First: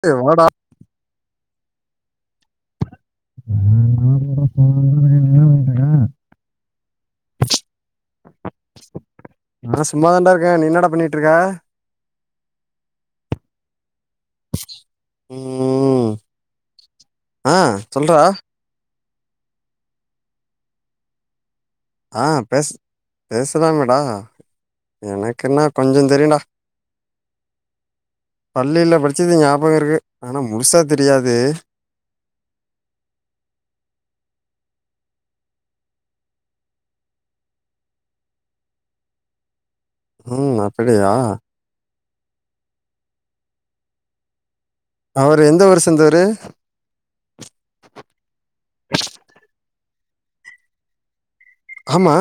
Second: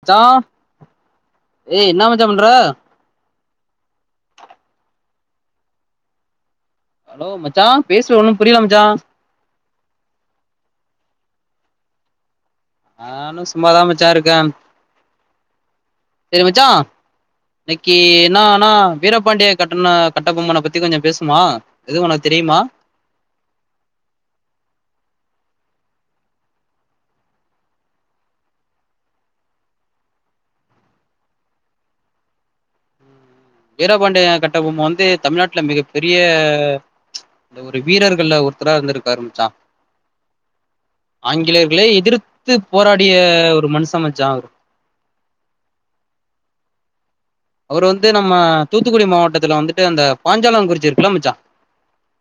மச்சா ஏய், வாடா ஏ என்ன மச்சா பண்ற [unintelligible] ஹலோ மச்சா பேசுவ ஒன்னும் புரியல மச்சா நா சும்மாதாண்டா இருக்கே நீ என்னட பண்ணிட்டு இருக்க நானு சும்மாாதா மச்சா இருக்கேம் ம், சரி மச்சா ஆ இன்னைக்கு சொல்றா என்னானா வீரபாண்டிய கட்டண கட்ட பொம்மன பத்தி கொஞ்சொ பேசுவ்மா ஆ பேச பேசுலாமேடா எனக் என்ன கொஞ்சந் தெரியுண்டா பள்ளியில படிச்சது ஞாபகொ இருக்கு ஆனா முழுசா தெரியாது வீராபாண்டிய கட்டபொம்ம வந்து தமிழ்நாட்டுல மிகப்பெரிய இந்த ஒரு வீரர்கள்ல ஒருத்தரா இருந்திருப்பாரு மச்சா ம் அப்படியா ஆங்கிலேயர்களை எதிர்த்து போராடிய ஒரு மனுஷ மச்சா அவர் அவரு எந்த ஊர் சேந்தவரு அவரு வந்து நம்ம தூத்துக்குடி மாவட்டத்துல வந்துட்டு அந்த பாஞ்சாலம் குறிச்சி இருக்குல மச்சா ஆமா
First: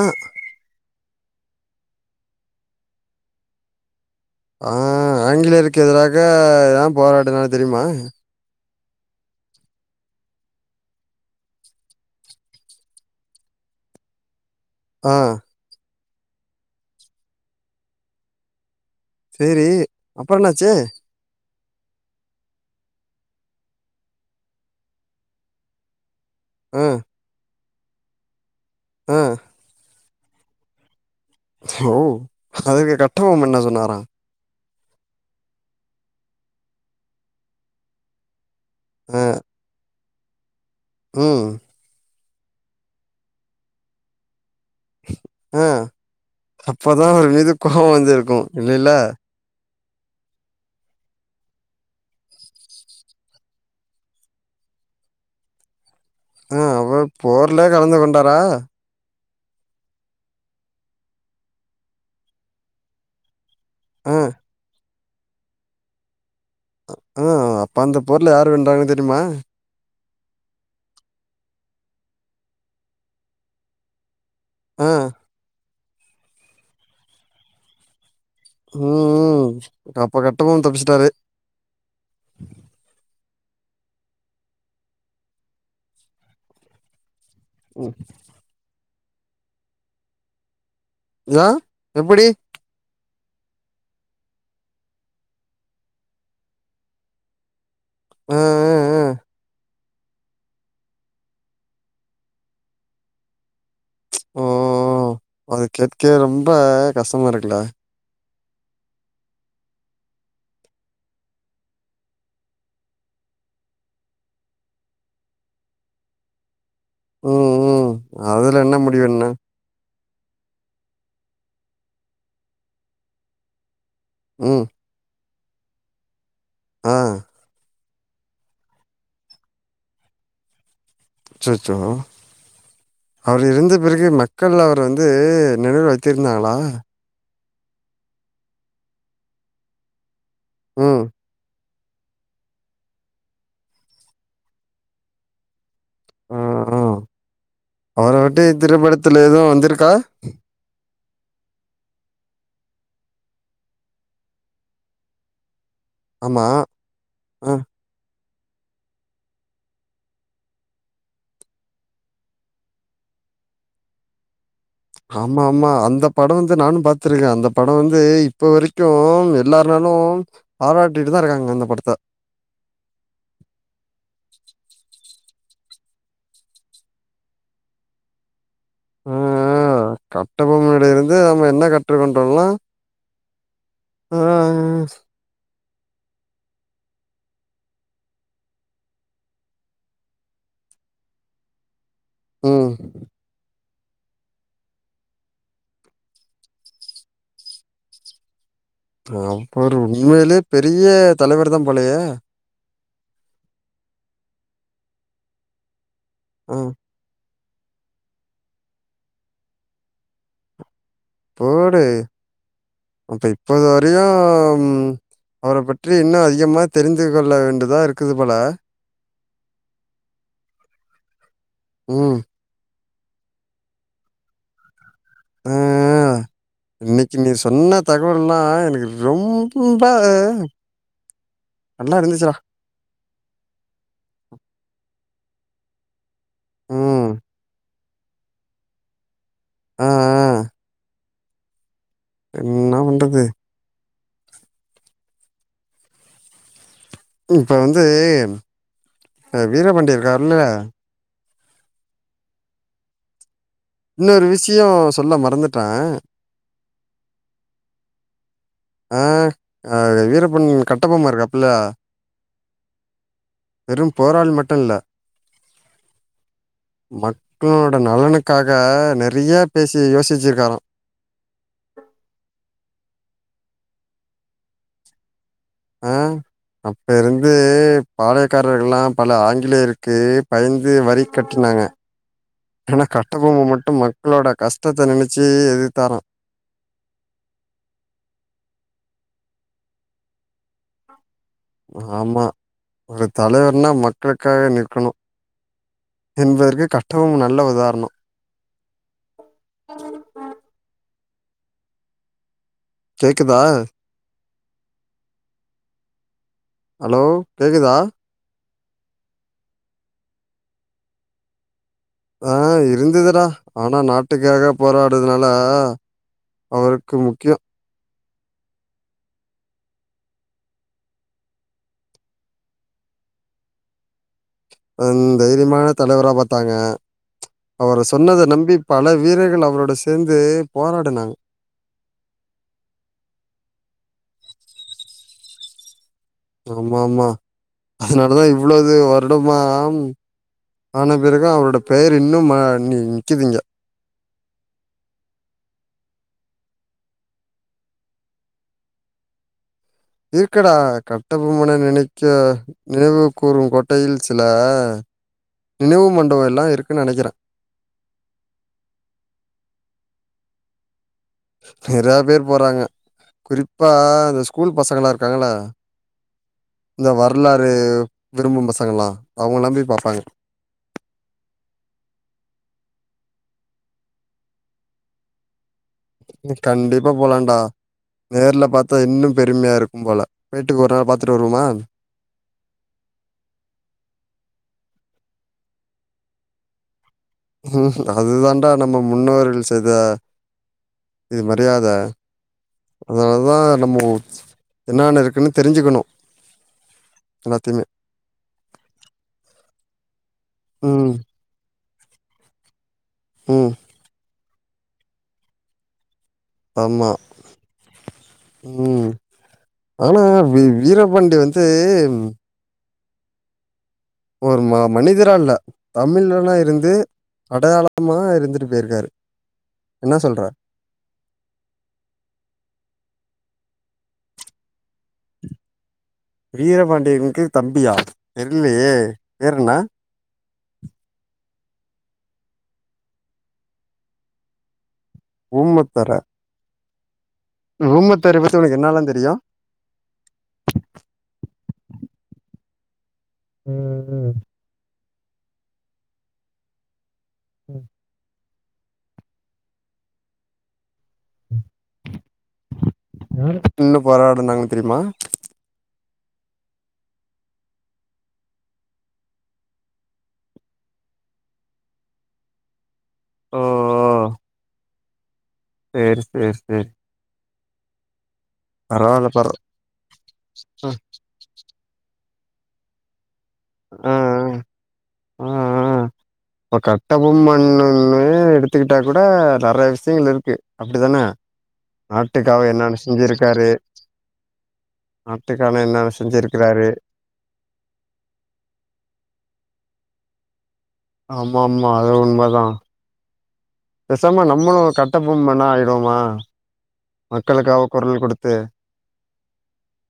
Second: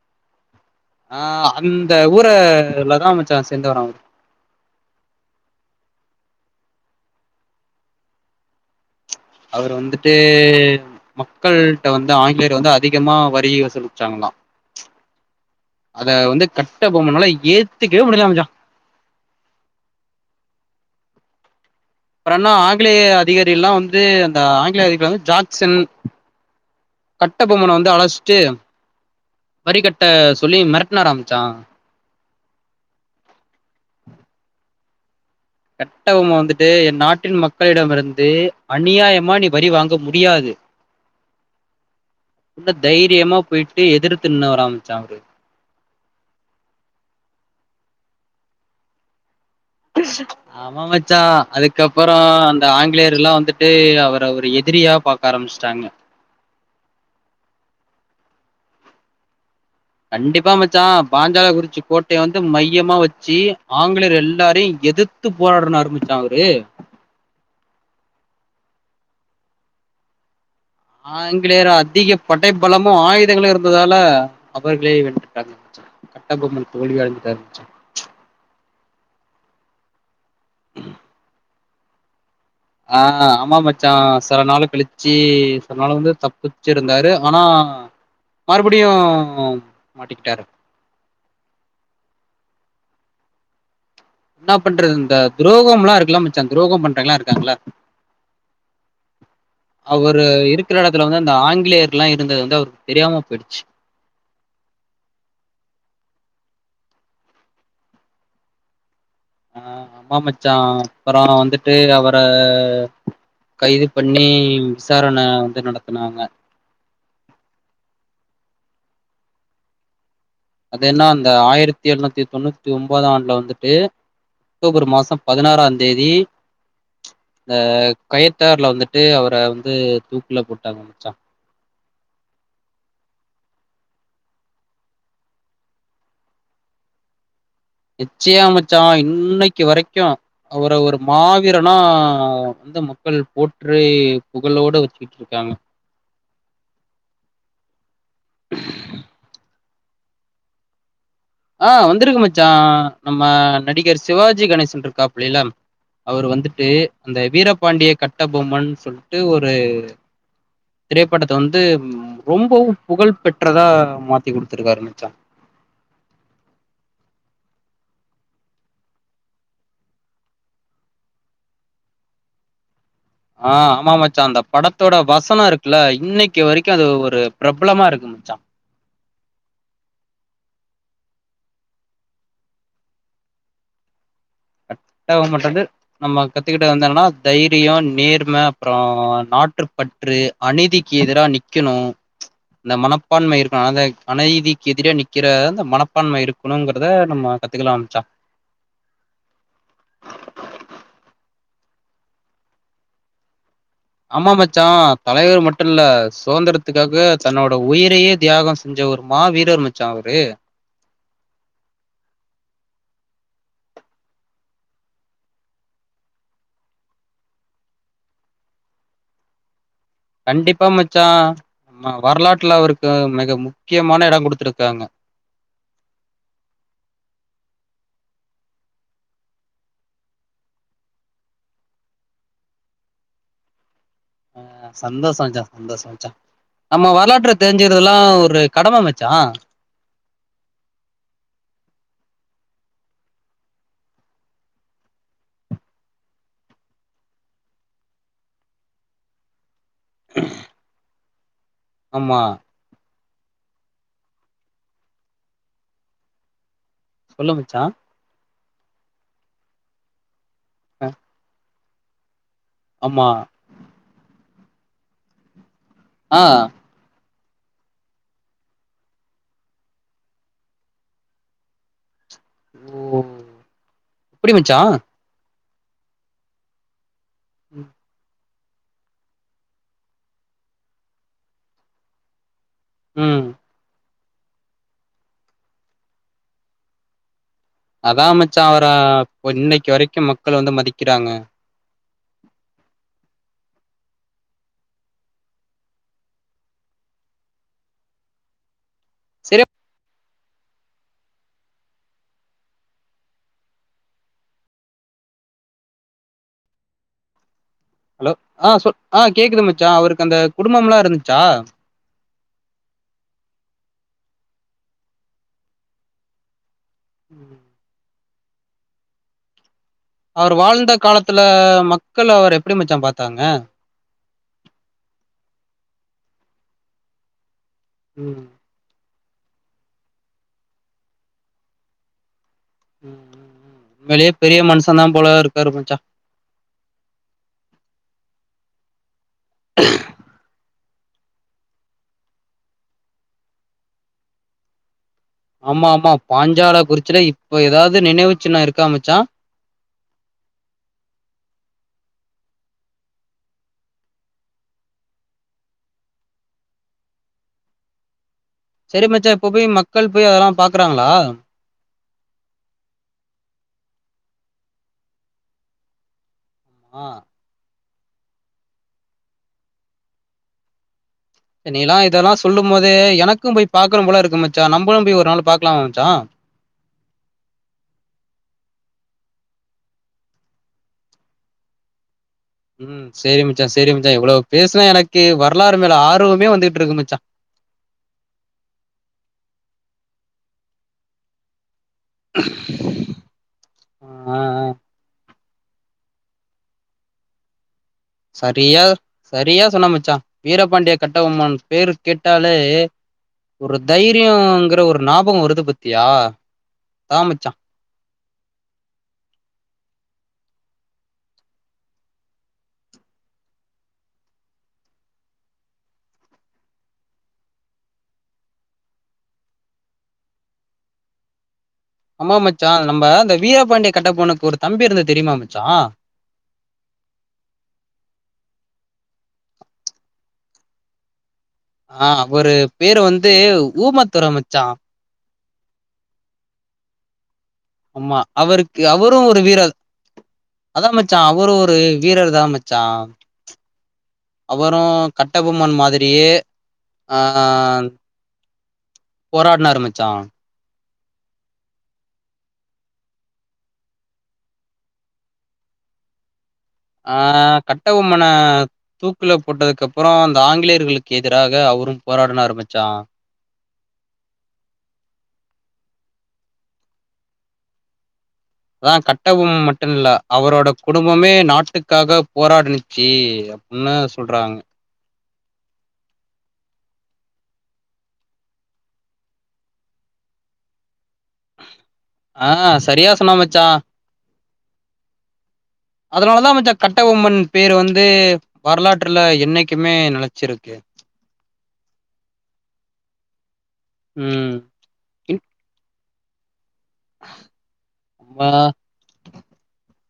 ஆ அந்த ஊரலதா மச்சா சேர்ந்தவரா அவரு ஆ ஆங்கிலேயருக்கு எதிராக ஏ போராடுனாரு தெரியுமா அவர் வந்துட்டு மக்கள்ட்ட வந்து ஆங்கிலேயர் வந்து அதிகமா வரி வசூலிச்சாங்க நா ஆ அத வந்து கட்ட பொம்மனால ஏத்துக்கவே முடியலமா மஜா சரி அப்பறொ என்னாச்சு? அப்பறொ என்னா ஆங்கிலேய அதிகாரிகள்லா வந்து அந்த ஆங்கிலேய அதிகாரி வந்து ஜாக்சன் ம் ப்பமணொ வந்து அழச்சிட்டு அ ட்ட சொல்லி மெரட்டுனாரா மச்சா ஓ அதுக்கு கட்டபொம்ம என்ன சொன்னாரா? கட்டபொம்ம வந்துட்டு என் நாட்டின் மக்களிடமிருந்து ஆ அநியாயமா நீ வரி வாங்க முடி டியாது ம் உள்ள தைரியமா போயிட்டு எதிர்த்து நின்னவ அ அப்பதா அவரு மீது கோவொ வந்துருக்கு இல்லைல ஆமா மச்சா அதுக்கப்பறொ அந்த ஆங்கிலேயர் எல்லா வந்துட்டு அவர ஒரு எ திரியா பாக்க ஆரம்பிச்சுட்டாங்க. ஆ அவர் போர்லே கலந்து கொண்டாரா? கண்டிப்பா மச்சா பாஞ்சால குறிச்சி கோட்டைய வந்து மையமா வச்சு ஆ ஆங்கிலேயர் எல்லாரையு எதிர்த்து போராடனு ஆரம்பிச்சா அவரு ஆ அப்ப அந்த பொர்ல யாரு வென்றாங்கன்னு தெரியுமா? ஆங்கிலேயர அதிக படை பலமு ஆயுதங்களு இருந்ததால ஆ அவர்களே வென்றுட்டாங்க. கட்ட பொம்மன் தோல்வி அடஞ்சுட்டாரு மச்சா ம் ம் அப்ப கட்டபொம் தப்பிச்சுட்டாரு ஆ ஆமா மச்சான் செல நாள் கழிச்சு செல நாள் வந்து தப்பிச்சு இருந்தாரு ஆனா ம் மறுபடியு மாட்டிக்கிட்டாரு யா எப்படி? என்னா பண்றது இந்த துரோகம்லா இருக்குல மச்சான் துரோகம் பண்றங்கள்ல்லா இருக்காங்குல ஆ அ அ அவரு இருக்குற எடத்துல வந்து அந்த ஆங்கிலேயர்கள்லா இருந்தது வந்து அவருக்கு தெரியாம போயிடுச்சு. ஓ அது கேட்கவே ரொம்ப கஷ்டமா இருக்குல்ல ஆ ஆமா மச்சான் அப்பறொ வந்துட்டு அவர கைது பண்ணி விசாரண வந்து நடத்துனாங்க. ம் ம் அதுல என்ன முடிவு என்ன அது என்னா அந்த ஆயிரத்தி எழுநூத்தி தொண்ணூத்தி ஒன்பதாண்டுல வந்துட்டு ம் அக்டோபர் மாசம் பதினாறாந் தேதி ஆ இந்த கயத்தார்ல வந்துட்டு அவர வந்து தூக்குல போட்டாங்க மச்சா. அச்சச்சோ அவர் இறந்த பிறகு மக்கள் அவர வந்து நெனைவு வைக்கிருந்தாங்ளா நிச்சயொ மச்சா இன்னைக்கு வரைக்கு அவர ஒரு ம் மாவீர் ரன்னா வந்து மக்கள் போற்றி புகழோட வச்சுக்கிட்டுருக்காங்க. ஆ ஆ அவர பத்தி திரைப்படத்துல எதுவும் வந்திருக்கா? ஆ வந்திருக்கு மச்சா நம்ம நடிகர் சிவாஜி கணேஷன்றுருக்காப்புள்ளைல அவரு ஆமா. வந்துட்டு அந்த அ. வீரபாண்டிய கட்டபொம்மன் சொல்ட்டு ஒரு திரைப்படத்த வந்து ம் ரொம்பொவு புகழ் பெற்றதா மாத்தி குடுத் ஆமா ஆமா அந்த படொ வந்து நானு பாத்திருக்க அந்த படொ வந்து இப்ப வரைக்கு எல்லாருனாலு பாராட்டிட்டுதா தருக்காங்க இந்த படத்த அ ஆமா மச்சா அந்த படத்தோட வசனொ இருக்குல்ல இன்னைக்கு வரைக்கு அது ஒரு பிரபலமாருக்கு இந்ச்சா ஆ அ கட்டபொம்மன்ட்ட இருந்து நம்ம என்ன கற்றுக் கொண்டோம்னா அ அ கட்டபொம்மன் வந்து நம்ம கத்துக்கிட்டது வந்து என்னனா தைரியோ நேர்ம அப்புறொ நாற்றுப்பற்று அநீதி க்கு எதிரா நிக்கணு ம். இந்த மனப்பான்மை இருக் அ ஆந்த அநதிக்கு எதிரே நிக்கிற அந்த மனப்பான்மை இருக்கணுங்கிறத நம்ம கத்துக்கலாம் மச்சா [unintelligible] உண்மையிலே பெரிய தலைவர்தா போலயே ஆமா மச்சா தலைவர் மட்டு இல்ல அ சுதந்திரத்துக்காக தன்னோட உயிரையே தியாகம் செஞ்ச ஒரு மா வீரர் மச்சா அவரு போடு அப்ப இப்போது வரையு ம் அவர பற்றி இன்னு அதிகமா தெரிஞ்சுக்கொள்ளா வேண்டுதா இருக்குது போல கண்டிப்பா மச்சா வ ம். வரலாற்றுல அவருக் க மெக முக்கியமான எடொங் குடுத்துருக்காங்க. ம் ம் இன்னைக்கு நீ சொன்ன தகவல்கலா எனக்கு ரொம்ப நல்லா இருந்துச்சுடா ஆ சந்தோஷ மச்சா சந்தோஷொ மச்சா நம்ம ம். வரலாற்ற தெரிஞ்சு க்றதெல்லா ஒரு கடம மச்சா ஆ அ என்னா பண்றது இப்ப வந்து அ வீரபாண்டி இருக்காருல்ல ஆமா இன்னோரு விஷ்யொ சொல்ல மறந்துட்ட சொல்லு மச்சா ஆ ஆ வீரப்பன் ஆ, கட்டப்பொம்ம இருக்காப்புல்ல ஆமா வெறும் போராள் மட்டுல்ல ஆ மக்களோட நலனுக்காக நெறியா பேசி யோசிச் வச்சிருக்காராம் ஓ எப்டி மச்சா ஆ அப்ப இருந்து ம், பாலையக் க்காரர்கள்ல்லா பல ஆங்கிலேயருக்கு பயந்து வரி கட்டுனாங்க. ஏன்னா ம் கட்டபொம்ம மட்டு மக்களோட கஷ்டத்த நெனைச்சு எதுத்தாரா அதான் மச்ச அவர ப்ப இன்னைக்கு வரைக்கு மக்கள் வந்து மதிக்கிறாங்க. ஆமா ஒரு தலைவர்னா மக்களுக்காக நிற்கணும் என்பதற்குக் கட்டபொம்மன் நல்ல உதாரணம் சரி கேக்குதா ஹலோ கேக்குதா ஹலோ ஆ சொல் ஆ கேக்குது மச்சா அவருக்கு அந்த குடும்பம் எல்லா இருந்துச்சா ஆ இருந்ததுடா ஆனா நாட்டுக்காக போராடுதுனால அவருக்கு முக்கியோ அவர் வாழ்ந்த காலத்துல மக்கள் அவர் எப்படி மச்சா பாத்தாங்க தைரியமான தலைவரா பார்த்தாங்க அவர ம். சொன்னதை ம். நம்பி பல வீரர்கள் அவரோட சேர்ந்து போராடுனாங்க ம் ம் ம் உன்மளியே பெரிய மனுஷன் தான் போல இருக்காருமச்சா ஆமா ஆமா அதனாலதான் இவ்வளது வருடமா ஆம் ஆன பிறகு அவரோட பெயர் இன்னும் நீ நிக்குது இங்க ஆமா ஆமா பாஞ்சால குறிச்சுல இப்ப ஏதாவது நினைவு சின்னோ இருக்கா மச்சா இருக்கடா கட்டபொம்மன நினைக்க நினைவு கூறும் கோட்டையில் சில நினைவு மண்டப எல்லாம் இருக்குன்னு நினைக்கிறே சரி மச்சா இப்ப போய் மக்கள் போய் அதெல்லா பாக்குறாங்களா நிறையாபேர் போறாங்க குறிப்பா இந்த ஸ்கூல் பசங்களா இருக்காங்கள ஆ. இந்த வரலாறு விரும்பும் பசங்கல்லாம் அவங்க எல்லாம் போய் பாப்பாங்க நீலா இதெல்லா சொல்லும் போதே எனக்கும் போய் பாக்கணும் போல இருக்கு மச்சா நம்பழும் போய் ஒரு நாள் பா கண்டிப்பா போலான்டா நேர்ல பார்த்தா இன்னும் பெ ருமையா இருக்கும் போல போய்டு ஒரு நாள் பாத்துட்டு வருவுமா ம் சரி மச்சா சரி மச்சா எவ்வளவு பேசுனா எனக்கு வரலாறு மேல ஆர்வமே வந்துகிட்டு இருக்கு மச்சா ம் அதுதாண்டா நம்ம முன்னோர்கள் செய்த இது மரியாத அதனாலதான் நம்ம ஆ, ஆ. என்னன்ன இருக்கு தெரிஞ்சுக்கணு எல்லாத்தையுமே சரியா சரியா சொன்ன மச்சான் வீரபாண்டிய ம் கட்ட பொம்மன் பேரு கேட்டாலே ம் ஒரு தைரியங்குற ஒரு ஞாபகம் வருது பத்தியா ஆமா ம் ஆனா வீரபாண்டி வந்து ஒரு ம மனிதரால்ல தமிழனா இருந்து அடையாளமா இருந்துட்டு போயிருக்காரு என்ன சொல்ற ஆமாமா மச்சா நம்ம அந்த வீராபாண்டிய கட்ட பொம்மனுக்கு ஒரு தம்பி இருந்து வீரபாண்டியனுக்கு தம்பியா தெரிலையே ஃபேர் என்ன ஆ அவரு பேரு வந்து ஊமாத்துற மச்சா ஊமத்துர ஆமா உனக்கு அவருக்கு என்னாலா அவரு தெரியு ஒரு வீரர் அதான் மச்சா அவரும் ஒரு வீரர் தா மச் சா ம் ம் கட்ட பொம்மன் மாதிரியே ஆ போராடுனாரு மச்சா ய நின்னு போராடுனாங்கன்னு தெரியுமா ஆ கட்ட பொம்மன தூக்குல போட்டதுக்கு அப்புறம் அந்த ஆங்கிலேயர்களுக்கு எதிராக அவ அவரு போராடுனாரு மச்சா ஓஓ சேரி சேரி சேரி அதா கட்ட பரவால்ல பரவா பொம்மன் மட்டு இல்ல அவரோட குடும்பமே நாட்டுக் க்காக போராடினிச்சு அப்படின்னு ஆ சொல்றாங்க ஆ ஆ இப்ப கட்டபொம்மண்ணன்னே எடுத்துக்கிட்டா கூட நெறைய விஷ்யங்கள் இருக்கு அப்டி தான ஆ நாட்டுக்காவ என்னென்ன சரியா சொன்ன மச்சா செஞ்சிருக்காரு நாட்டுக்கான என்னென்ன அதனாலதா மச்சா செஞ்சிருக்கிறாரு கட்டபொம்மன் பேரு வந்து வரலாற்றுல என்னைக்குமே நெலச்சிருக்கு ஆமா ஆமா அது உண்மதா பேசாமா ம் நம்மளு கட்டபொம்மனா ஆய்ருவோமா மக்களுக்காவ கொர நம்மளா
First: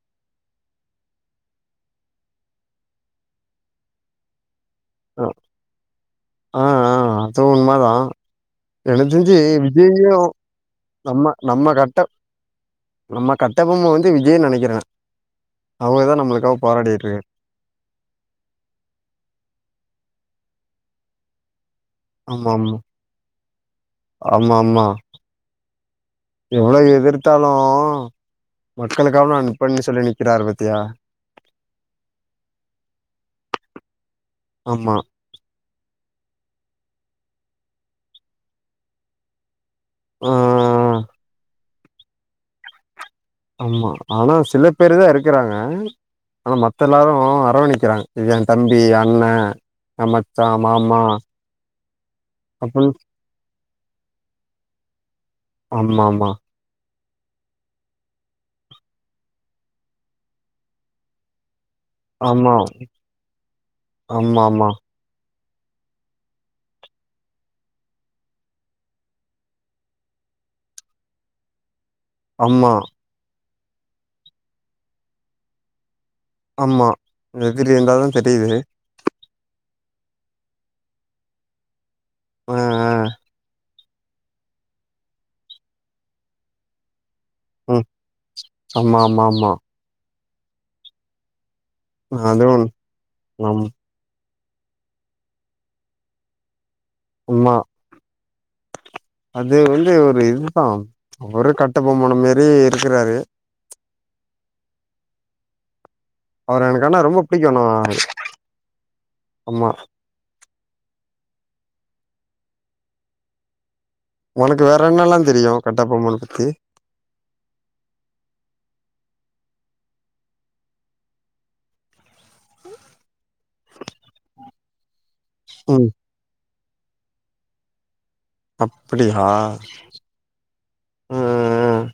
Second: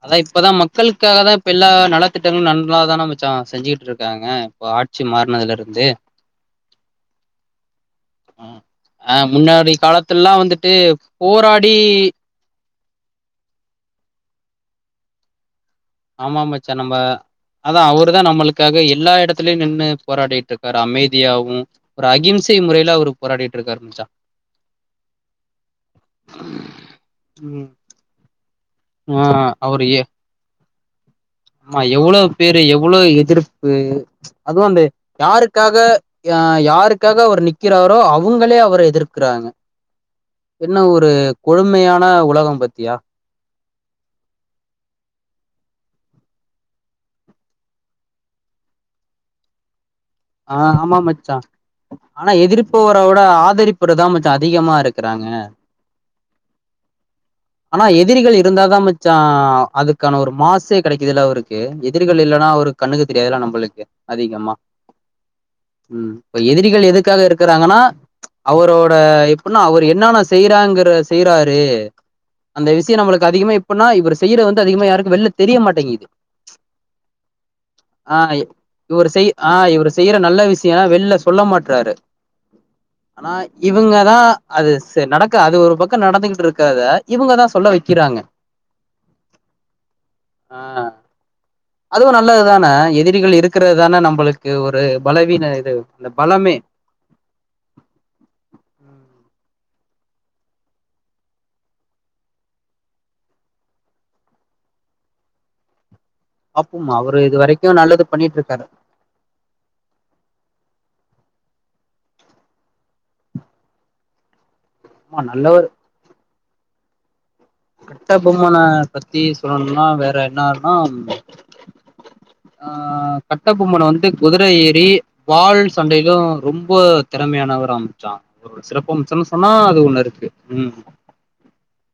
அதா இப்பதா மக்களுக்காக தா இப்ப எல்லா நலத் திட்டங்கள் நன்லாதான மச்சா செஞ்சுகிட்ருக்காங்க இப்ப ஆட்சி ஆ மாறுனதுல இருந்து ஆ அது உண்மதா எனக்கு ஆ தெரிஞ்சு முன்னாடி விஜய்யு காலத்துலல்லா வந்துட்டு நம்ம நம்ம போராடி கட்ட நம்ம கட்டபொம்ம வந்து விஜய்ன் நெனைக்கிறே அவர்தா ஆமா நம்மளுக்காக மச்சா நம்ப போராடிட்ருக்காரு அதா அவரு தா நம்மளுக்காக எல்லா எடத்துலயு நின்னு போராடிட்டு இருக்காரு அமைதியாவு ஒரு ஆமா அகிம்சை ஆமா முறைல அவரு போராடிட்ருக்காரு மச்சா ஆமா ஆமா எவ்ளோ எதிர்த்தாலு ம் ஆ மக்களுக்காக நா நிப்பேனு அவரு எ சொல்லி நிக்கிறாரு பாத்தியா ஆமா எவ்வளோ பேரு எவ்வளோ எதிர்ப்பு அதுவு அந்த ஆமா யாருக்காக யா யாருக்காக அவரு நிக்கிறாரோ அவுங்களே அவர எதிர்க்குறாங்க ஆ என்ன ஒரு கொழுமையான உலகம் பாத்தியா ஆமா ஆனா சில பேரு தா எருக்குறாங்க ஆனா மத்த எல்லாரு அரவணிக்கிறாங்க இது எ தம்பி அண்ண ஆ மச்சா ஆ ஆமா மாமா மச்சா ஆனா அப்புன் எதிர்ப்பவர விட ஆதரிப்பரு தா மச்சா அதிகமா இருக்கு ஆமாம்மா ஆனா எதிரிகள் இருந்தாதா மச்சா அதுக்கான ஒரு மாசே கெடைக்குதுல அவருக்கு கே எதிரிகள் இல்லனா ஆமா அவரு கண்ணுக்கு தெரியாதுல்ல நம்பளுக்கு அதிகமா ஆமாமா ம் இப்ப எதிரிகள் எதுக்காக இருக்குறாங்கனா அவரோட எப்புட்னா அவரு என்னென்னா செய்றாங்கறத செய்றாரு அந்த ஆமா விஷ்ய நம்மளுக்கு அதிகமா எப்புட்னா இவரு செய்றது வந்து அதிகமா யாருக்கு வெள்ல தெரிய மாட்டேங்குது ஆமா எதிரி இருந்தாதா ஆ தெரியுது இவரு செய் ஆ இவரு செய்ற நல்ல விஷ்ய வெள்ல சொல்ல மாட்றாரு ஆ ஆனா இவுங்க தா அது சேர் நடக்கா அது ஒரு பக்க நடந்துகிட்ருக்கத இவுங்கதா சொல்ல ஆ ம் வெக்கிறாங்க ஆமா ஆமா ஆமா அ அதுவு நல்லதுதான எதிரிகள் நம் இருக்கிறது தான நம்பளுக்கு ஒரு ஒரு பலவீன இது அந்த பலமே உம்மா அந் இது வந்து ஒரு இதுதா அவரு கட்டபொம்மன மாரி இருக்குறாரு அவர எனக்கு அப்போம்மா ஆனா ரொம்ப அவரு இது புடிக்கு நா வரைக்கு நல்லது பண்ணிட்ருக்காரு ஆமா உனக்கு வேற என்னலா ஆமா தெரியு நல்லவர் கட்டபொம்மன பத்தி கட்ட பொம்மன பத்தி சொல்லணும்னா வேற என்னான்னா ஆ கட்ட பொம்மன வந்து குதுர ஏறி வால் ம் சண்டைக்கு ரொம் ம்ப திறமையானவராம் ச்சா ஒரு சிறப்பம்சனு அப்படியா சொன்னா அது ஒன்னு இருக்கு ம் ம்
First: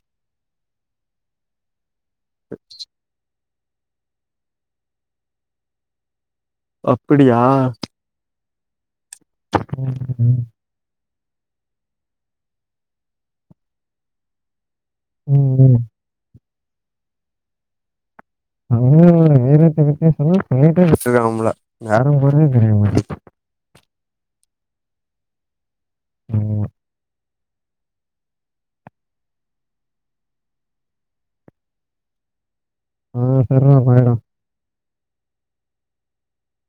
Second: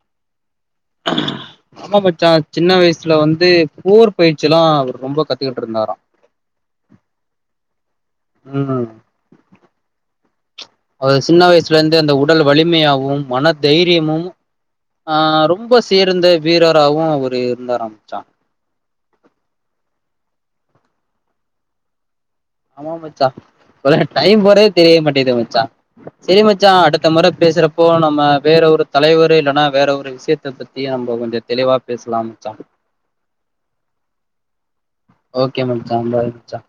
ஆமா மச்சா சின்ன வயசுல வந்து போர் பயிற்சிலா அவரு ரொம்ப கத்துக்கிட்ருந்தாரா அப்பிடியா ம் ம் ம் அது சின்ன வய்சுலேந்து அந்த உடல் வலிமையாவவு மன தைரியமு ஆ ம் ரொம்ப சேர்ந்த வீரராகவு அவுர் இருந்தாரா மச்சா ம் வீரத்தை பத்தி சொன்னா சொண்ணிட்டே வச்சிருக்கம்ல வோரும் போய [unintelligible] தெரிய ஆமா மாட்டேங்கிது மச்சா டைம் போறவே தெரிய மாட்டேது மச்சா செரி ஆமா மச்சா அடுத்த மொற பேசுறப்போ நம்ம வேற ஒரு தலைவர்ரு இல்லன்னா வேற ஒரு விஷ்யத்த பத்தி நம்ம கொஞ்ச தெளிவா பேசலாம்ச்சா ம் சரிடா பாய்டா ஓகே மச்சா பாய் மச்சா